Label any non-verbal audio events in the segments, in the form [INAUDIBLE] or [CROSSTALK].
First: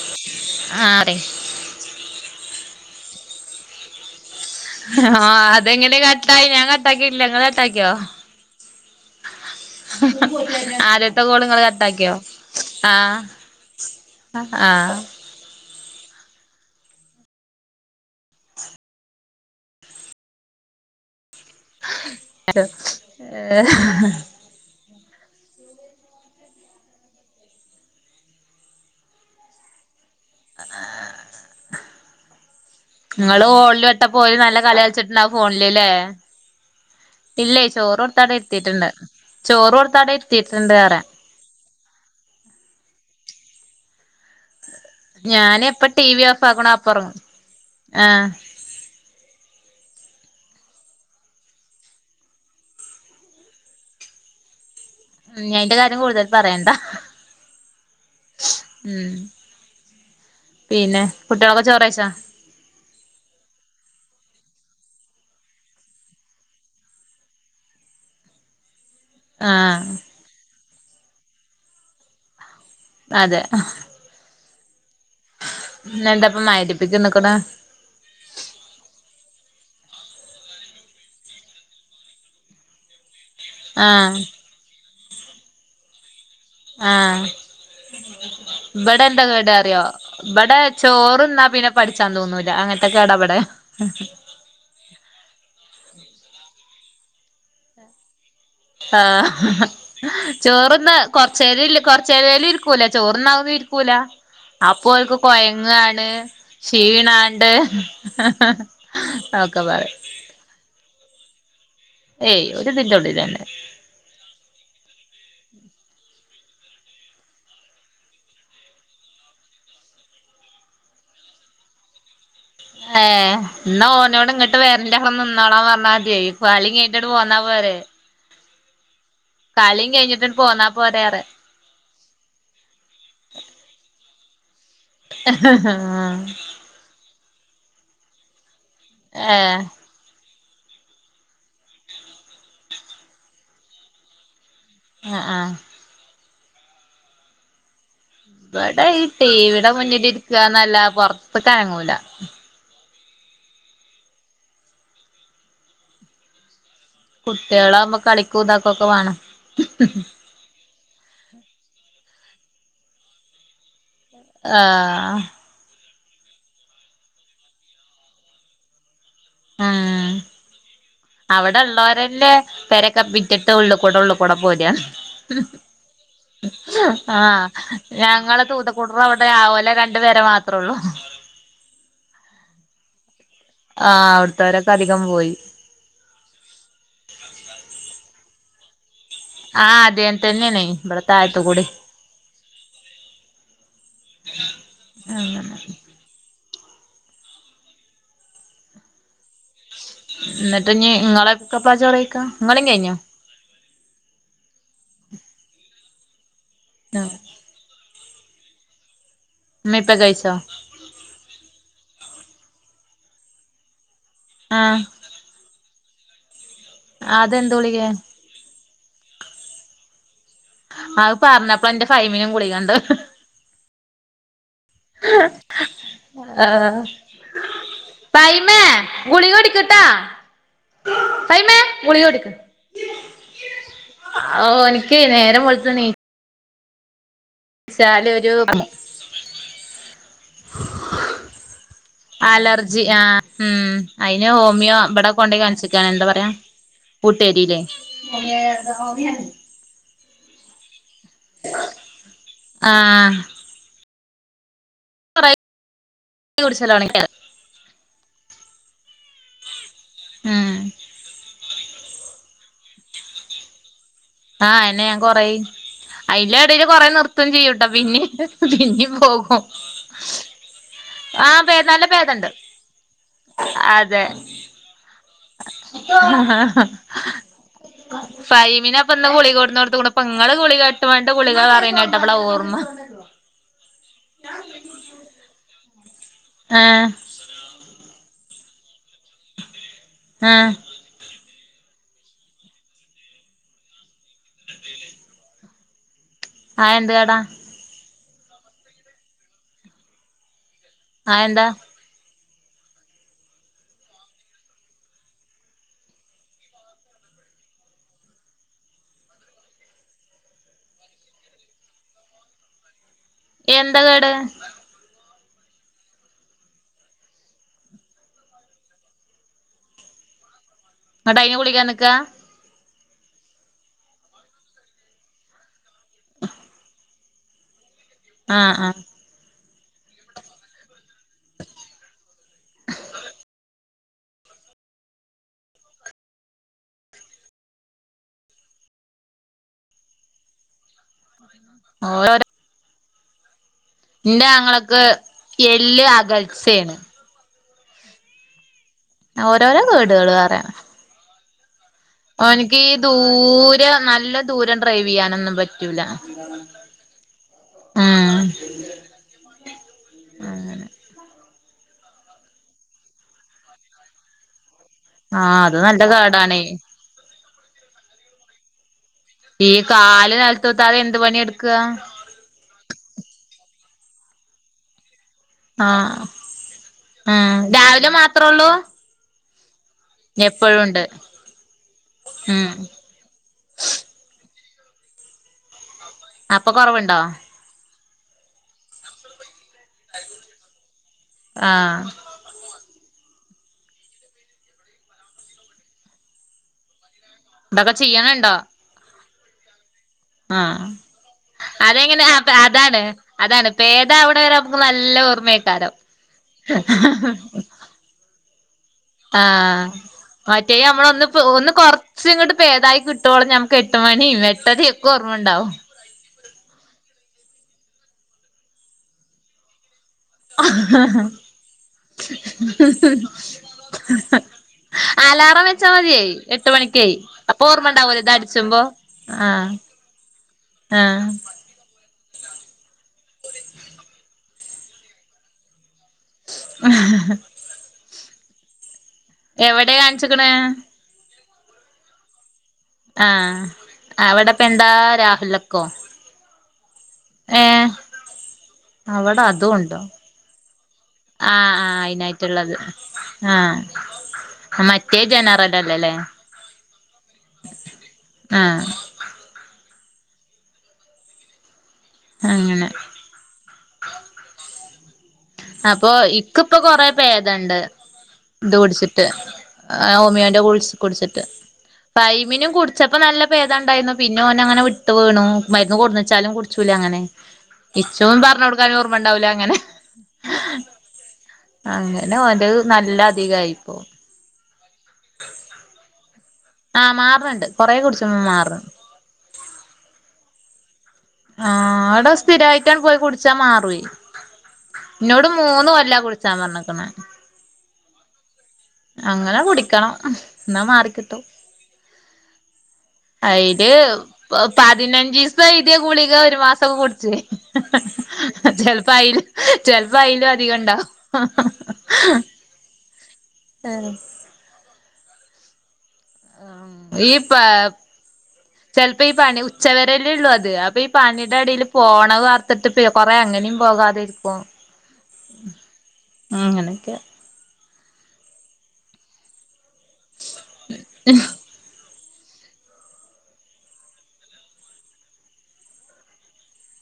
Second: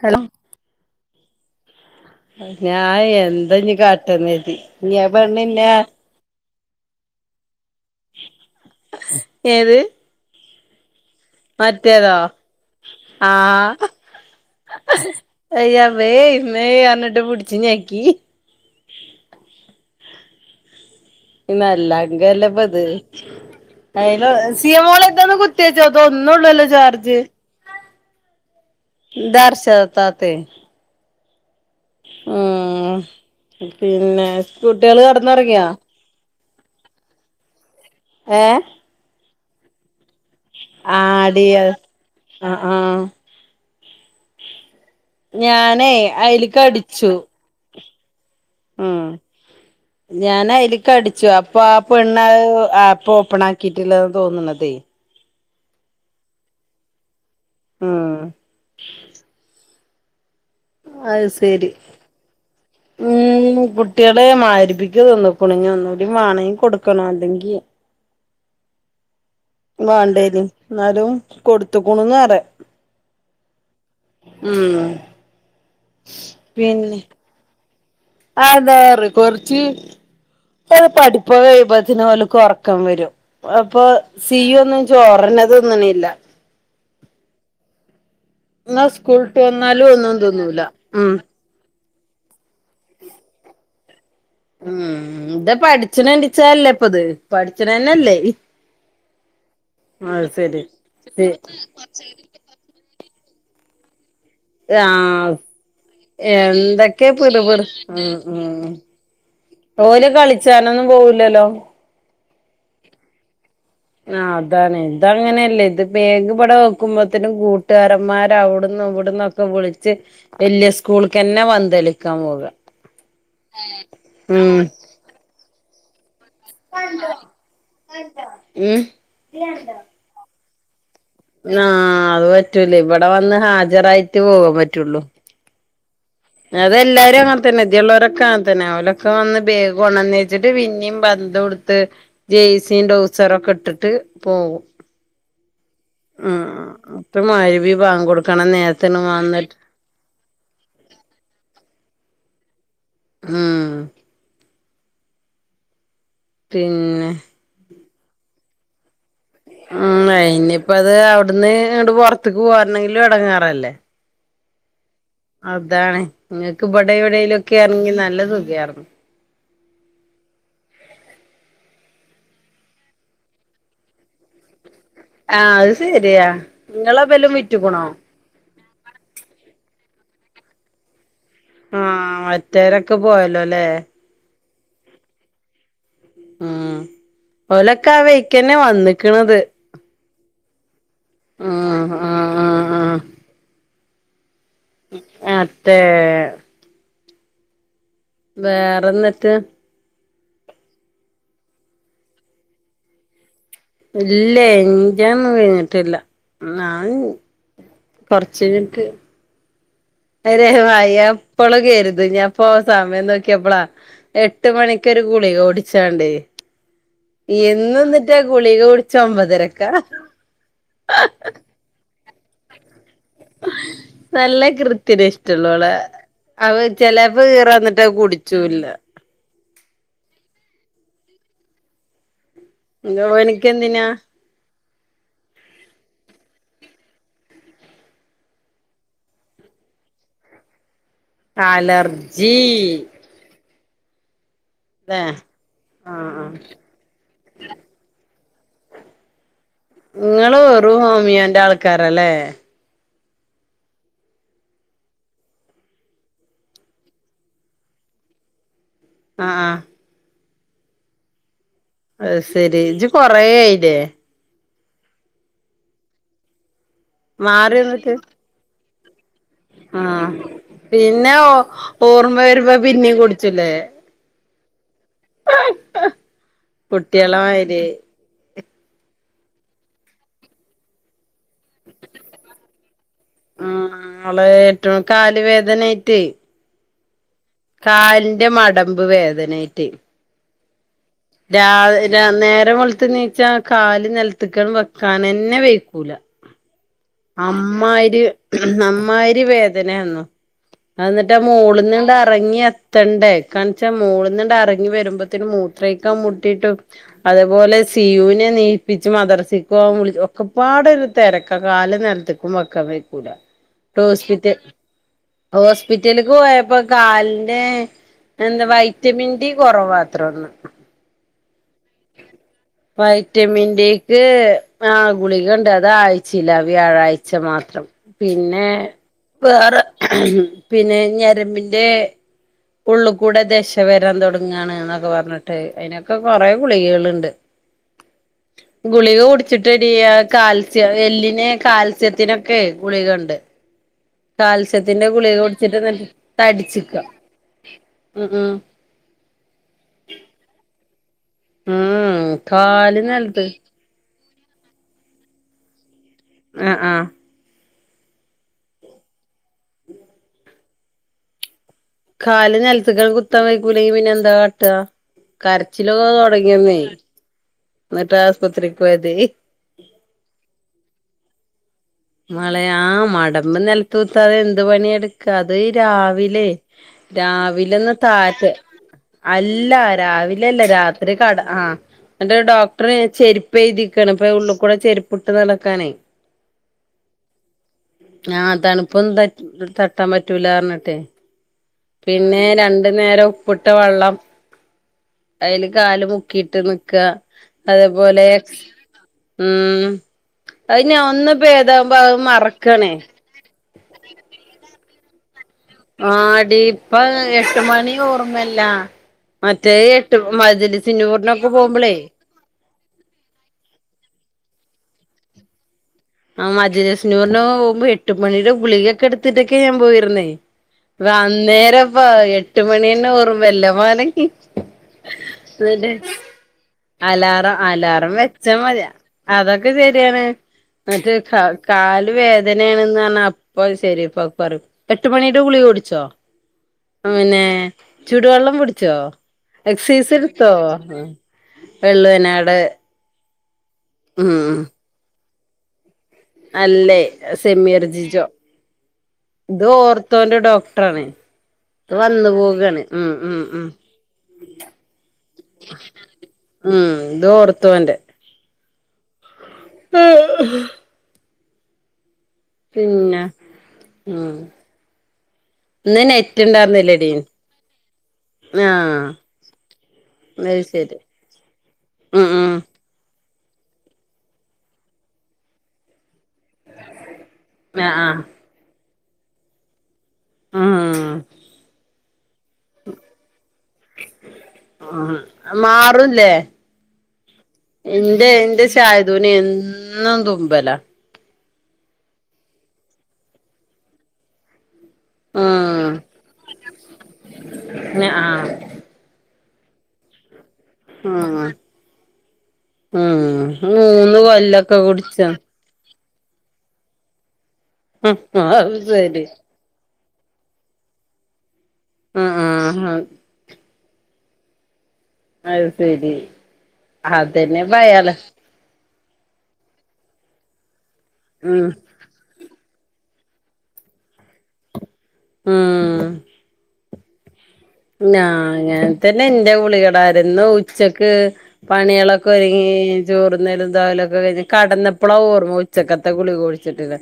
Hello ആഹ അതെ ഞാൻ എന്താഞ്ഞി കാട്ടന്ന് ഇനി ആ ആഹ പെണ്ണ് ഇന്നെ അതെങ്ങനെ കട്ടായി ഞാൻ കട്ടാക്കി ഇല്ല ങ്ങള് കട്ടാക്കിയോ ഏത് ആര് ൻ്റെ കോൾ ങ്ങൾ മറ്റേതോ കട്ടാക്കിയോ ആഹ ആഹ അയ്യവേ മ്മെ അർഞ്ഞിട്ട് പുടിച്ച് ഞെക്കി ഇന്നല്ല [UNINTELLIGIBLE] ഇപ്പൊ ഇത് [UNINTELLIGIBLE] [UNINTELLIGIBLE] ഒന്നള്ളല്ല ജാർജ് ഇത ർശ താത്തെ ഉം ങ്ങള് ഹോളിൽ വട്ട പിന്നെ പോയി നല്ല കളി കുട്ടികള് കച്ചിട്ടുണ്ടാവും കെടന്നൊറങ്ങിയോ ഫോണിലല്ലേ ഇല്ലേ ചോറ് കൊടുത്താടെ ഇരുത്തിട്ട്ണ്ട് ചോറ് കൊടുത്താടെ ആടീ അത് ആ ആഹ ഞാന എപ്പ ഞാനേ ടി വി ഓഫ് അയില്ക്ക് ആകണോ അപ്പോ ഉറങ്ങും ആഹ ആഹ ഞൻ അതിലക്ക് അടിച്ചു അപ്പൊ ആ പെണ്ണ് ആപ്പ് ഓപ്പൺ ആക്കിട്ടില്ലന്ന് തോന്നണതേ ഞ യിൻ്റ് കാര്യം കൂടുതൽ പറയേണ്ട ആഹ് ഉം പിന്നെ അത് കുട്ടികളൊക്കെ ശരി ചോറയിച്ചോ ഉം കുട്ടികളെ മാരിപിക്ക തിന്ന് കണ് ഒന്നുകൂടി വാണങ്കിൽ കൊടുക്കണം അല്ലെങ്കിൽ ആഹ് വണ്ടെനു എന്നാലും കൊടുത്തക്കണന്ന് പറ അതെ ഉം ഇന്ന് എന്താപ്പ മാരിപ്പിക തിന്ന് കണ് അ അതെറ കൊറച്ച് ഇറ്റലെ പഠിപ്പ് ഒകെ കഴ്പത്തിന് ഓൽ കൊറക്കം വരും അപ്പൊ ആഹ് സിയു ഒന്നും ചോറ് എന്നെ തിന്ന് നില്ല ആഹ എന്നാ ഇവിടെ എന്താ സ്കൂളിട്ട് കാട്ട അറിയോ വന്നാലും ഒന്നും ഇട തിന്നൂല ഉം ചോറന്നാ പിന്നെ പഠിച്ചാൻ തോന്നൂല അങ്ങനത്തെൊക്കെ ഇടപടെ ഉം ഇത പഠിച്ചണ എണ്ടിച്ചല്ലേ ഇപ്പൊത് പഠിച്ചണ തന്നെല്ലേ ആഹ് ചോറന്ന് കൊറച്ചര കൊറചേര ഇരിക്കും രിക്കൂല ചോറന്നാവുന്ന ഇരിക്കൂല അപ്പൊ അവക്ക് ആഹ് കൊയങ്ങാണ് എന്തൊക്കെ ക്ഷീണാണ്ട് പിറുപിറു ഒക്കെ പറയും ഓൽ കളിച്ചാനൊന്നും പോവില്ലല്ലോ ഏയ് ഓൽ ഇതിൻ്റെ ഉള്ളിൽ തന്നെ ആ അതാണ് ഇത അങ്ങനെയല്ലേ ഇത് ബേഗ് ഇവിടെ വെക്കുംമ്പോത്തേനും കൂട്ടുകാരന്മാർ അവിടുന്നും ഇവിടുന്നും ഓക്കേ വിളിച്ച് വലിയ സ്കൂൾക്ക്ന്നെ വന്തേളിക്കാൻ പോകുക ഏ ന്നാ ഓനോട് ഇങ്ങോട്ട് വരണ്ട അവിടെ നിന്നോളാൻ പറഞ്ഞാൽ മതി കളി കേട്ടിട്ട് പോന്നാ പോരെ ഉം കളി കഴിഞ്ഞിട്ട പോന്നാൽ പോരറെ ആ അത് പറ്റൂല ഇവിടെ വന്ന് ഹാജരായിട്ട് പോകാൻ പറ്റുള്ളൂ ആഹ് ആഹ് അതെല്ലാരും അങ്ങനത്തന്നെദ്യ ഉള്ളവരൊക്കെ അങ്ങന തന്നെ അവലൊക്കെ വന്ന് ഏഹ് ബേഗ് പോണം ന്ന് വിചാരിച്ചിട്ട് പിന്നെയും പന്തും എ ടുത്ത് ജേസിയും ട്രാവ്സ് റൊക്കെ ഇട്ടിട്ട് പോകും ആഹ ആഹ ഉ പ്പ മയ്രിബി ബാഗൊട് - ഇവടെ ഈ ട്ടീവിടെ മുന്നിലിരിക്കാ ന്നല്ലാതെ പൊറത്ത് ക്കനങ്ങൂല. ഉം പിന്നെ കുട്ട്യേളാമ്പോ കളിക്കൂതാകൊക്കെ വാണം. ഉം അയ്നിപ്പതെ അവ്ട്ന്ന് ഇങ്ങ്ട് പൊറത്ത്ക്ക് പോരണെങ്കിലും എടങ്ങേറല്ലേ. ആ ഹ് അതാണ് നിങ്ങക്ക് ഇവടെവ്ടേങ്കിലൊക്കെയാര്നെങ്കി ന്നല്ല സുഖയാർന്നു. ആ ഹ് അവട്ള്ളോരെല്ലേ പെരൊക്കെ വിറ്റിട്ട് ഉള്ള്കൂടെ ഉള്ള്കൂടെ പോരാണ്. ആഹ് അത് ശരിയാ ഇങ്ങളെ ആ ബലും വിറ്റ്ക്ക്ണോ ഞങ്ങളെ തൂ ത കൂട്റവടെ ആവോല രണ്ട് പെരമാത്രോള്ളു. ആഹ ഒറ്റേരൊക്കെ പോയല്ലോ ലെ. ആ അവ്ട്ത്തോരൊക്കെ അധികം പോയി. ഉം ഓലൊക്കെ ആ വയ്ക്കനെ വന്ന്. ആ അതേൻതെനെണേയ് ഇവടെ തായ്ത്ത്ക്കൂടേ- ഉം ആ ആ ആ [INAUDIBLE] അ ത്തേ വേറെന്ന്ട്ട്. ഇന്ന്ട്ടിഞ്ഞി ഇങ്ങളെക്കെപ്ലാ ചോറെയ്ക്ക ഇങ്ങളേം കയ്ഞ്ഞോ? ഇല്ലേ എന്റെയൊന്നും കയ്ഞ്ഞിട്ടില്ല ഉം ഞാൻ- കൊറച്ചയ്ഞ്ഞിട്ട്. ഇമ്മേം ഇപ്പേം കയ് - ന്നേരെ വായ എപ്പളും കെരുതും ഞാപ്പോ സമയം നോക്കിയപ്പളാ എട്ട് ആഹ് മണിക്കൊരു- ഗുളിക കുടിച്ചാണ്ട് അതെന്ത് എന്നും ഗുളികേ ന്ന്ട്ടാ- ഗുളിക കുടിച്ച ഒമ്പതരക്ക. അത് പറഞ്ഞപ്പന്റെ ഫൈമിനും ഗുളികണ്ട്. ന്നല്ലെ കൃ ത്തിന് ഇഷ്ട്ട്ള്ളോളെ അവര് ആഹ് ചെലേപ്പോ ഈറ വന്നിട്ട് അത് കുടിച്ചൂല്ല. ഗുളിഗകുടിക്ക്‌ട്ടാ ഫൈമേ ഗുളിഗകുടിക്ക്‌ യൊവനിക്കെന്തിനാ? ഓൻക്കെയ് ന്നേരം വെള്ത്ത് നീ ച്ചാലൊരു- അലർജി അലർജി ആ. ഉം അയ്ന് ഹോമിയോ ല്ലേ ഇബടെ കൊണ്ടയ് കാണിച്ചിക്കാണ് എന്താ ആഹ് പറയാ. ആഹ് കൂട്ടുവരിലെയ്. ഇങ്ങള് വെറും ഹോമിയൊന്റെ ആൾക്കാറലേ. ആഹ് കൊറയ് കുടിച്ചലൊയ്‌ ആ ആ അത് സെരി ജ്ജ് കൊറേയായില്ലേ. ആഹ് അയനെ ഞാൻ കൊറയ് അയ്ന്റെടേല് കൊറേ ന്നിർത്തും മാറി ചെയ്യൂട്ടാ പിനേം. പിനേം പോകും. ആഹ പിനെ ഓ ആഹ് പേ നല്ല ഓർമ്മ വെരുമ്പ പിനേം കുടിച്ചുംല്ലേ. ലെ ഹ ഹ ഹ കുട്ടികളെ മാതിരി ഫൈമിനെ ഇപ്പന്ന് ഗുളിക കൊടുന്നൊടുത്തുക്കുണു ഇപ്പ്ങ്ങള് ഗുളിക ട്ത്ത് വൻട്ട് ഗുളിക പറയണ കേട്ടപ്പളാ ഓർമ. [INAUDIBLE] ആ ഞങ്ങളെറ്റൊ കാല് വേദനെയ്റ്റെ. ആഹ് കാലിന്റെ മടമ്പ് വേദനയിറ്റ് ആഹ് രാവിലെ നേരം വെളുത്തെണീച്ചാ കാല് നിലത്തക്കട് വെക്കാനനെന്നെ വെയക്കൂല ആ എന്ത അമ്മാതിരി അമ്മാതിരി വേദനയന്നു അ എന്നിട്ട് ആ എന്താ മോളന്ന്ണ്ട് ഇറങ്ങിയ ത്തണ്ടേ കണച്ചാ മോള്ന്നണ്ട് എറങ്ങി വരുമ്പോത്തന് മൂത്രേക്കാന് മുട്ടിട്ടു അതേപോലെ സിയുവിനെണീപ്പിച്ച് മദ്രസ്സക്കുവാൻ വിളിക്കും ഒക്കെപ്പാടൊരു തിരക്കകാല നേരത്തെക്കുംവെക്കാൻ പറ്റൂല എന്താ കേട് ഹോസ്‌പിറ്റ ഹോസ്പിറ്റലക്ക് പോയപ്പോ കാലിന്റെ എന്താ വൈറ്റമിൻ ഡി കുറവാത്രെന്നു ന്നിട്ടായിന് ഗുളിക തന്നിക്ക വൈറ്റമിൻ ഡി ക്ക് ആ ഗുളികണ്ട് അത് ആഴ്ചിലാ വ്യാഴാഴ്ച ച്ചമാത്രം പിന്നെ ആഹ് ആഹ് വേറെ പിന്നെ ഞരമ്പിന്റെ.. ഉള്ളുകൂടെ ദശ വരാൻ തൊടങ്ങണ് ന്നൊക്കെ പറഞ്ഞിട്ട്. പിന്നൊക്കെ കുറെേ ഗുളികള്ണ്ട്.. ഗുളിക കുടിച്ചിട്ടടി ആ. കാൽസ്യ അ എല്ലിനെ ഓരോരോ കാൽസ്യത്തിനൊക്കെ ഗുളികണ്ട്.. ഇന്റെ ആങ്ങളക്ക് കാൽസ്യത്തിന്റെ ഗളിക കുടിച്ചിട്ട് എല്ല് ന്നട്ട് തടിച്ചിക്ക. അകൽച്ചേണ് മ്മ്ഹ്ഹ്.. അ. ഓരോരോ കെടുകള് പറയ.. മ്മ്ഹ്ഹ്.. ഓന്ക്. ഈ ദൂരെ നല്ല ദൂരം ഡ്രൈവ് ചെയ്യാനൊന്നും പറ്റൂല.. ആ ആ.. ആഹആ.. കല് നൽത്തക്കണ്ട്. കുത്താ വെയി ക്കൂലങ്കി. പിന്നെ എന്താ കാട്ട്അ. ആഹ് അത് നല്ല കരച്ചിലൊക്കെ കേടാണേ തൊടങ്ങിയന്നേ.. ന്നിട്ടആസു്പത്രികൊയതേ. ഈ കാല് നെൽത്തുതാതെ. എന്ത് പണിയട്ക്അ. മളെ ആ മടബ് നെലത്തൂത്താതെ. എന്ത് പണിയെടുക്ക.. ക അത് ആഹ് രാവിലെ ഉം രാവില ഒന്ന് രാവിലെ തായത്. മാത്രൊള്ളൂ അല്ല രാവില അല്ല എപ്പഴുണ്ട് രാത്രി കട ആഹ. എന്നിട്ടൊരു. ഉം ഡോക്ടറേ.. ചെരിപ്പെഴുതിക്കാണ്. ഇപ്പൊ ഉള്ളു. കൂടെ ചെര്പ്പ്ട്ട്. നടക്കാണെയ്. അപ്പൊ കൊറവുണ്ടോ.. ആഹ്. തണു പ്പൊന്നും പറ്റ് തട്ടാൻ പറ്റൂലാർ ഞ്ഞിട്ടെ ആഹ് പിന്നെ രണ്ട്.. നേരം ഉപ്പിട്ട വള്ളം അയിൽ കാല് മുക്കിയിട്ട് നിക്അ.. ഇതൊക്കെ അതേപോലെ ചെയ്യണുണ്ടോ മ്മ്ഹ്. ആഹ് അതിന്ന് അന്ന പേ. അതെങ്ങനെ അത് അതാണ് അതാണ് പേ ടാവ്ണവരെ നമക് നല്ല ഓർമേ ആ. ടി പ്പ എട്ട് മണി ഓർമ്മല്ല.. മറ്റേ ആഹ് എട്ട് മജ്ലിസിന്നൂറിനൊക്കെ പോവുമ്പളേ.. ച് ഇങ്ങണ്ട്. പേതായി കിട്ടോളം. ഞമക്ക് എട്ട് മണിം. എട്ടരിം. ഒക്കെഓർമ്മ ണ്ടാവും.. ആ മജ്‌ലിസുനൂർന് പോവുമ്പോ എട്ട് മണിയുടെ ഗുളികൊക്കെ എടുത്തിട്ടൊക്കെ ഞാൻ പോയിര്ന്നേ.. അന്നേരപ്പ എട്ട്മണിന്നെ ഓർമല്ല വാണങ്ങി.. അലാറം വെച്ചാ ന്ന്ട്ട് മതിയേ എട്ട് മണിക്കേ അലാറം. അപ്പൊ ഓർമ്മ അലാറം ഉണ്ടാവൂലോ ഇത് വെച്ചാ അടിച്ചുമ്പോ മതിയ.. ആഹ് അതൊക്കെ ശരിയെണ് മറ്റേ. ആഹ് ക്ക. കാല് വേദനണന്ന് പറഞ്ഞാ അപ്പ ശരിപ്പ പറയും എട്ട് മണീടെ ഗളിക കു ടിച്ചോ. ഹ്. മ്ന്നെ. ചൂടുവള്ളം പുടിച്ചോ. എവിടെ എക്സൈസ് കാണിച്ചിക്കണ് എടുത്തോ വെള്ളവ്നാട്. ആഹ അവിടെപ്പന്താ രാഹുലൊക്കോ. അല്ലേ സെമിർജിജോ അവിടെ ഇത് അതും ഉണ്ടോ ഓർത്തോന്റെ ഡോക്ടറാണ്.. ആഹ് ത് ആഹ് വന്നു അയിനായിട്ടുള്ളത് പോകെണ്. മ്ഹ്. മ്ഹ്. മ്ഹ്.. ആഹ് മറ്റേ ജനറൽ അല്ലല്ലേ മ്മ്ഹ്. ഇത് ഓർതൊന്റെ.. ആഹ.. ഹ് ഹ ഹ്.. അങ്ങനെ പിന്നെ മ്മ്ഹ്. അപ്പൊ ഇക്ക്. ഇപ്പൊ കൊറെ പേദണ്ട്. ഇത് ആഹ് കുടിച്ചിട്ട് ഹ്ഹ്. ഓമിയോന്റെ അത് കുടി ശരി കുടിച്ചിട്ട് ഉം ഉം പൈമിനുംകുട്.. ചപ്പോ നല്ല പേദംണ്ടായിന്നു പിന്നെ ഓന് അങ്ങനെ വിട്ട് വീണു. മരുന്ന് കൊടന്നെച്ചാലും കുടിച്ചൂല അങ്ങനെ ആഹ് ഇച്ചും പർടുക്കാനും. ഓർമ്മ ണ്ടാവുല. അങ്ങനെ.. ആഹ് ഉം അങ്ങനെ ഓന്റെഹ് നല്ല അധികയിപ്പോ മഠ മ്ഹ്. മാറുല്ലേ... ആ മാർണ് ണ്ട് കൊറെ കുടിച്ചുമൊ മാർണ് ണ്ട്. എതുന്. എന്നും തുമ്പല. ആഹ അവടെ സ്ഥിരായിട്ടാണ്ട് പോയി കുടിച്ചാ മാറൂയ്.. ന്നോട് മൂന്ന് കൊല്ല കുടിച്ചാ പർണ് ക്ണ്. മ അങ്ങനെ കുടിക്കണം എന്നാ ഉം മാറിക്കിട്ടു ഉം അതില് മൂന്ന് കൊല്ലൊക്കെ കുടിച്ചോ പതിനഞ്ച് ഇപ്പ ഇത ഗുളിക ഒരു മാസം കുടച്ച്േ അത് ചെിലപ്പോ ശരി അയിൽ ചിലപ്പ അയയിലും അധികം ഇണ്ടോ ആഹ ആഹ് ആഹ അത് ശരി. ആ ഈ, അതന്നെ ഇപ്പ അയാള് ചെിലപ്പോ ഈ പണി ഉച്ചവരല്ലേ ഉള്ളൂ അത് അപ്പൊ പണിയുടെ ഉം അടിൽ പോണ വാർത്തിട്ട് കൊറ അങ്ങനും പോകാതിരിക്കും. ഉം ഉ എനക്ക്. ാ ങ്ങന തന്നെ എൻന്റെറെ ഗളികടായിരുന്നു ഉച്ചക്ക് പണികളൊക്കെ ഒരുങ്ങി ചോറന്നലും തോലൊക്കെ കഴിഞ് കടന്ന എപ്പളാ ഓർമ്മോ ഉച്ചക്കത്തെ കുളി കുഴിച്ചിട്ടില്ല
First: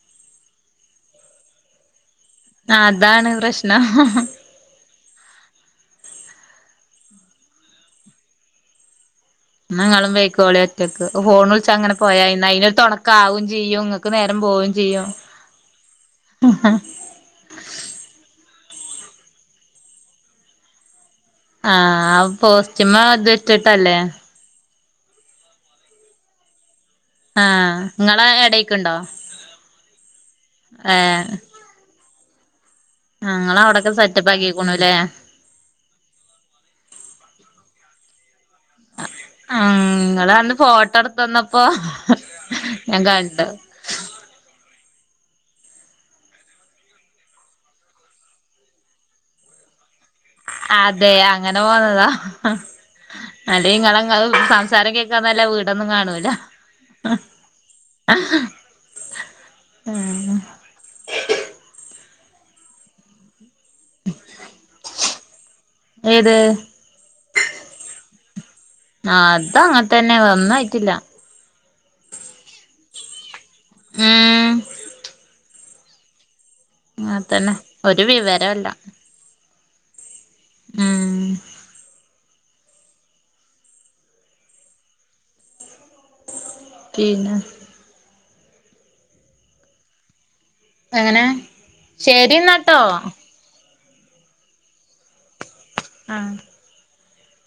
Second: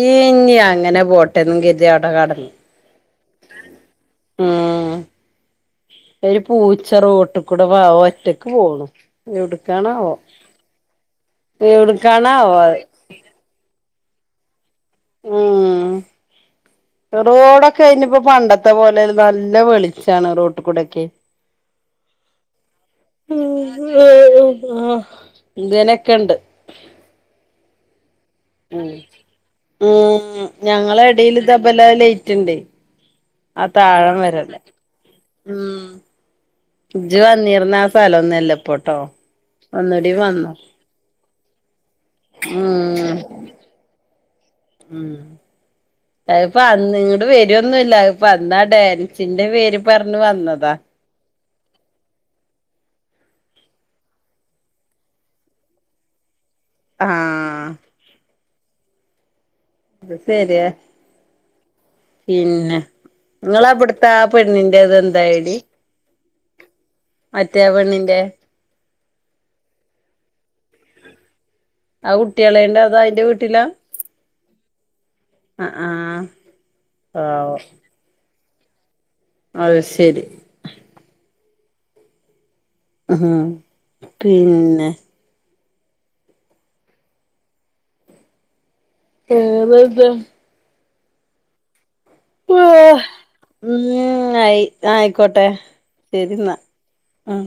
ഈ ഇഞ്ഞ അങ്ങനെ ബോട്ടന്നും കതി അവിടെ കടന്നു ആ അതാണ് പ്രശ്നം. ആ. ഒരുര് പൂച്ച റോട്ട കൂടെ വ ഒറ്റക്ക് പോണ. ാങ്ങളും വേക്കോളേ ഒറ്റക്ക് ഫോൺ വിളിച്ച അങ്ങനെ പോയായി എവിടുക്കാണാവോ അതിനൊ അത് ാവയും ചെയ്യും ഇങ്ങക്ക് നേരം പോവയും ചെയ്യും. ഉം റോഡൊക്കെ കയിഞ്ഞ ഇപ്പൊ പണ്ടത്തെ പോലെ നല്ല വെളിച്ചാണ് റോട്ട് കൂടെൊക്കെ. ആഹ അപ്പൊ ആ ഇങ്ങനൊക്കെ ഉണ്ട് ആഹ നിങ്ങളെ ഉ ഉ ഞങ്ങള ഏഹ് ഇടയിൽ ഇ തബല ലേറ്റ്ുണ്ട്േ ഞങ്ങൾ അവിടൊക്കെ സെറ്റപ്പ് ആക്കിക്കണുല്ലേ ഉം ജ വന്നിരുന്ന ആ സ്ഥലം ഒന്നും ഇല്ലപ്പോട്ടോ ഉ നിങ്ങ വന്ന് ഫോട്ടോ എടുത്തു വന്നപ്പോ ഞാൻ ഉം കണ്ടിട്ട ഉം അപ്പൊ അ നിങ്ങുടെ പേരൊന്നുമല്ല ഇപ്പ അന്നാ ഡാൻസിന്റെ പേര് പറഞ്ഞഞ് വന്നത് അതെ അങ്ങനെ പോന്നതാ അല്ലങ്ങളത് സംസാരം കേൾക്കാന്നല്ല വീടൊന്നും കാണൂല ആഹ് അ ശെരിയാ പിന്നെ. നിങ്ങളവിടു ആ പെണ്ണിന്റെ അത് എന്താായിടി ഏത് മറ്റേ പെണ്ണിന്റെ. ആ അത അങ്ങനത്ത തന്നെ വന്നായിട്ടില്ല. ആ കുട്ടികളണ്ട അതാ അതിറെ വീട്ടിലാ. ഉം ആഹ. അങ്ങത്തന്നെ ഒരു വിവരല്ല. അത് ശരി. ആം. ഉ ഹും പിന്നെ? പിന്നെ? ഏത് ത്? എങ്ങനെ ശരിന്നാട്ടോ. ഉം ആയി ആയിക്കോട്ടെ ആഹ് ശരി ന്നാ ഉം.